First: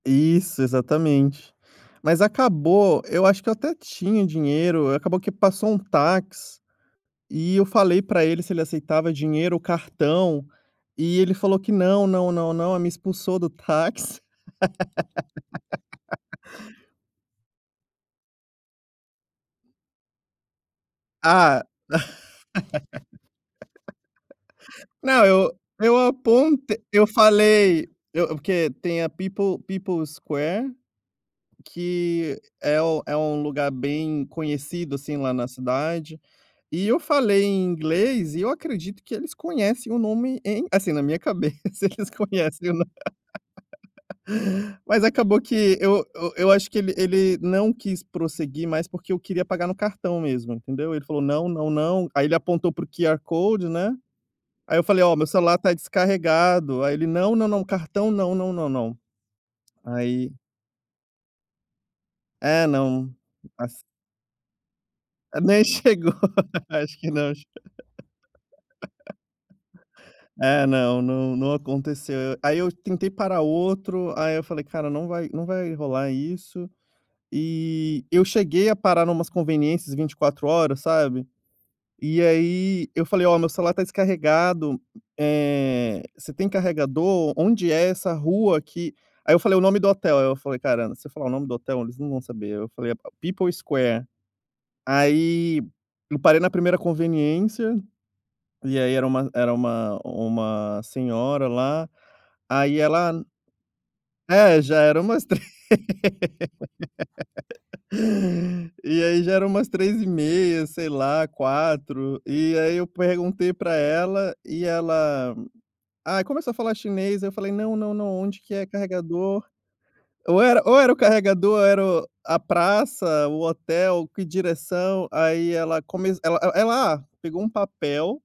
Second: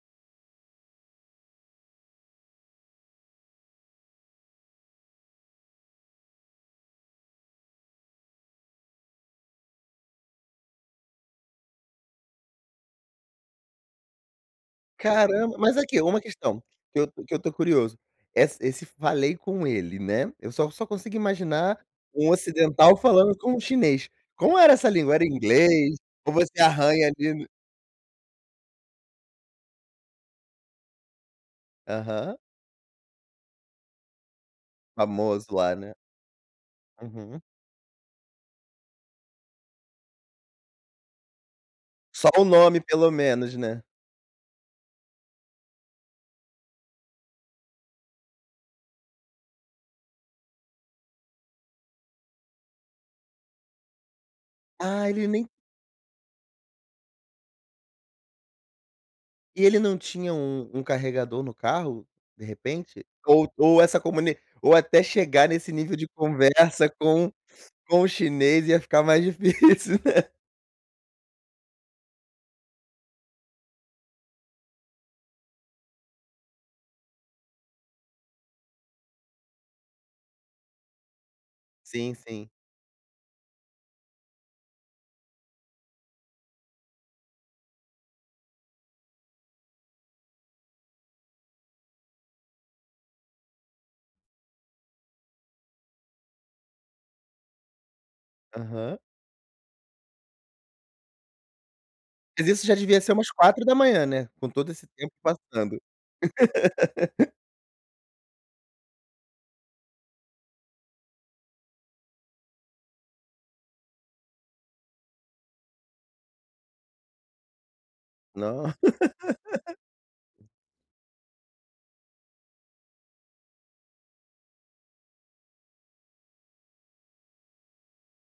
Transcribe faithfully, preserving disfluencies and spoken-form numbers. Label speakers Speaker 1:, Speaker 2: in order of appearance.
Speaker 1: Isso, exatamente. Mas acabou, eu acho que eu até tinha dinheiro, acabou que passou um táxi e eu falei pra ele se ele aceitava dinheiro ou cartão, e ele falou que "Não, não, não, não." Aí me expulsou do táxi.
Speaker 2: Caramba, mas aqui, uma questão que eu que eu estou curioso. Essa esse falei com ele, né? Eu só só consigo
Speaker 1: Ah.
Speaker 2: imaginar um ocidental falando com um chinês. Como era essa língua? Era
Speaker 1: Não, eu
Speaker 2: inglês
Speaker 1: eu
Speaker 2: ou você
Speaker 1: aponte
Speaker 2: arranha
Speaker 1: eu
Speaker 2: ali no
Speaker 1: falei, eu porque tem a People People's Square,
Speaker 2: Aham.
Speaker 1: que é o é um lugar bem conhecido, assim, lá
Speaker 2: Famoso
Speaker 1: na
Speaker 2: lá, né?
Speaker 1: cidade, e eu
Speaker 2: Uhum.
Speaker 1: falei em inglês e eu acredito que eles conhecem o nome em Assim, na minha cabeça, eles
Speaker 2: Só o
Speaker 1: conhecem o
Speaker 2: nome
Speaker 1: nom
Speaker 2: pelo menos, né?
Speaker 1: Mas acabou que eu eu eu acho que ele ele não quis prosseguir mais porque eu queria pagar no cartão mesmo, entendeu? Ele falou: "Não não não." Aí ele apontou para o QR code, né, aí eu falei:
Speaker 2: Ah,
Speaker 1: "Ó, meu
Speaker 2: ele nem
Speaker 1: celular está descarregado." Aí ele: "Não, não, não, cartão não, não, não."
Speaker 2: E ele não
Speaker 1: Aí
Speaker 2: tinha um um carregador no carro, de
Speaker 1: É,
Speaker 2: repente?
Speaker 1: não.
Speaker 2: Ou ou
Speaker 1: As
Speaker 2: essa comuni ou até chegar
Speaker 1: Nem
Speaker 2: nesse nível de
Speaker 1: chegou
Speaker 2: conversa
Speaker 1: acho que
Speaker 2: com
Speaker 1: não ch
Speaker 2: com o chinês ia ficar mais difícil, né?
Speaker 1: É, não não não aconteceu. Aí eu tentei parar outro, aí eu falei: "Cara, não vai não vai rolar isso." E eu cheguei a parar numas conveniências vinte e quatro horas, sabe?
Speaker 2: Sim,
Speaker 1: E
Speaker 2: sim.
Speaker 1: aí eu falei: "Ó, meu celular está descarregado, eh, você tem carregador? Onde é essa rua aqui?" Aí eu falei o nome do hotel, aí eu falei: "Caramba, se eu falar o nome do hotel eles não vão saber." Eu falei: "A P People's Square." Aí eu parei na primeira conveniência e aí
Speaker 2: Aham.
Speaker 1: era uma era uma uma senhora lá,
Speaker 2: Mas isso já
Speaker 1: aí
Speaker 2: devia ser
Speaker 1: ela
Speaker 2: umas quatro da manhã, né, com
Speaker 1: É,
Speaker 2: todo
Speaker 1: já
Speaker 2: esse
Speaker 1: era
Speaker 2: tempo
Speaker 1: umas três
Speaker 2: passando.
Speaker 1: E aí já era umas três e meia, sei lá, quatro e aí eu perguntei pra ela e ela Ah, começou a falar chinês, eu falei: "Não, não, não, onde que é
Speaker 2: Não.
Speaker 1: carregador?" Ou era ou era o carregador era o a praça, o hotel, que direção. Aí ela começ ela ela ela Ah, pegou um papel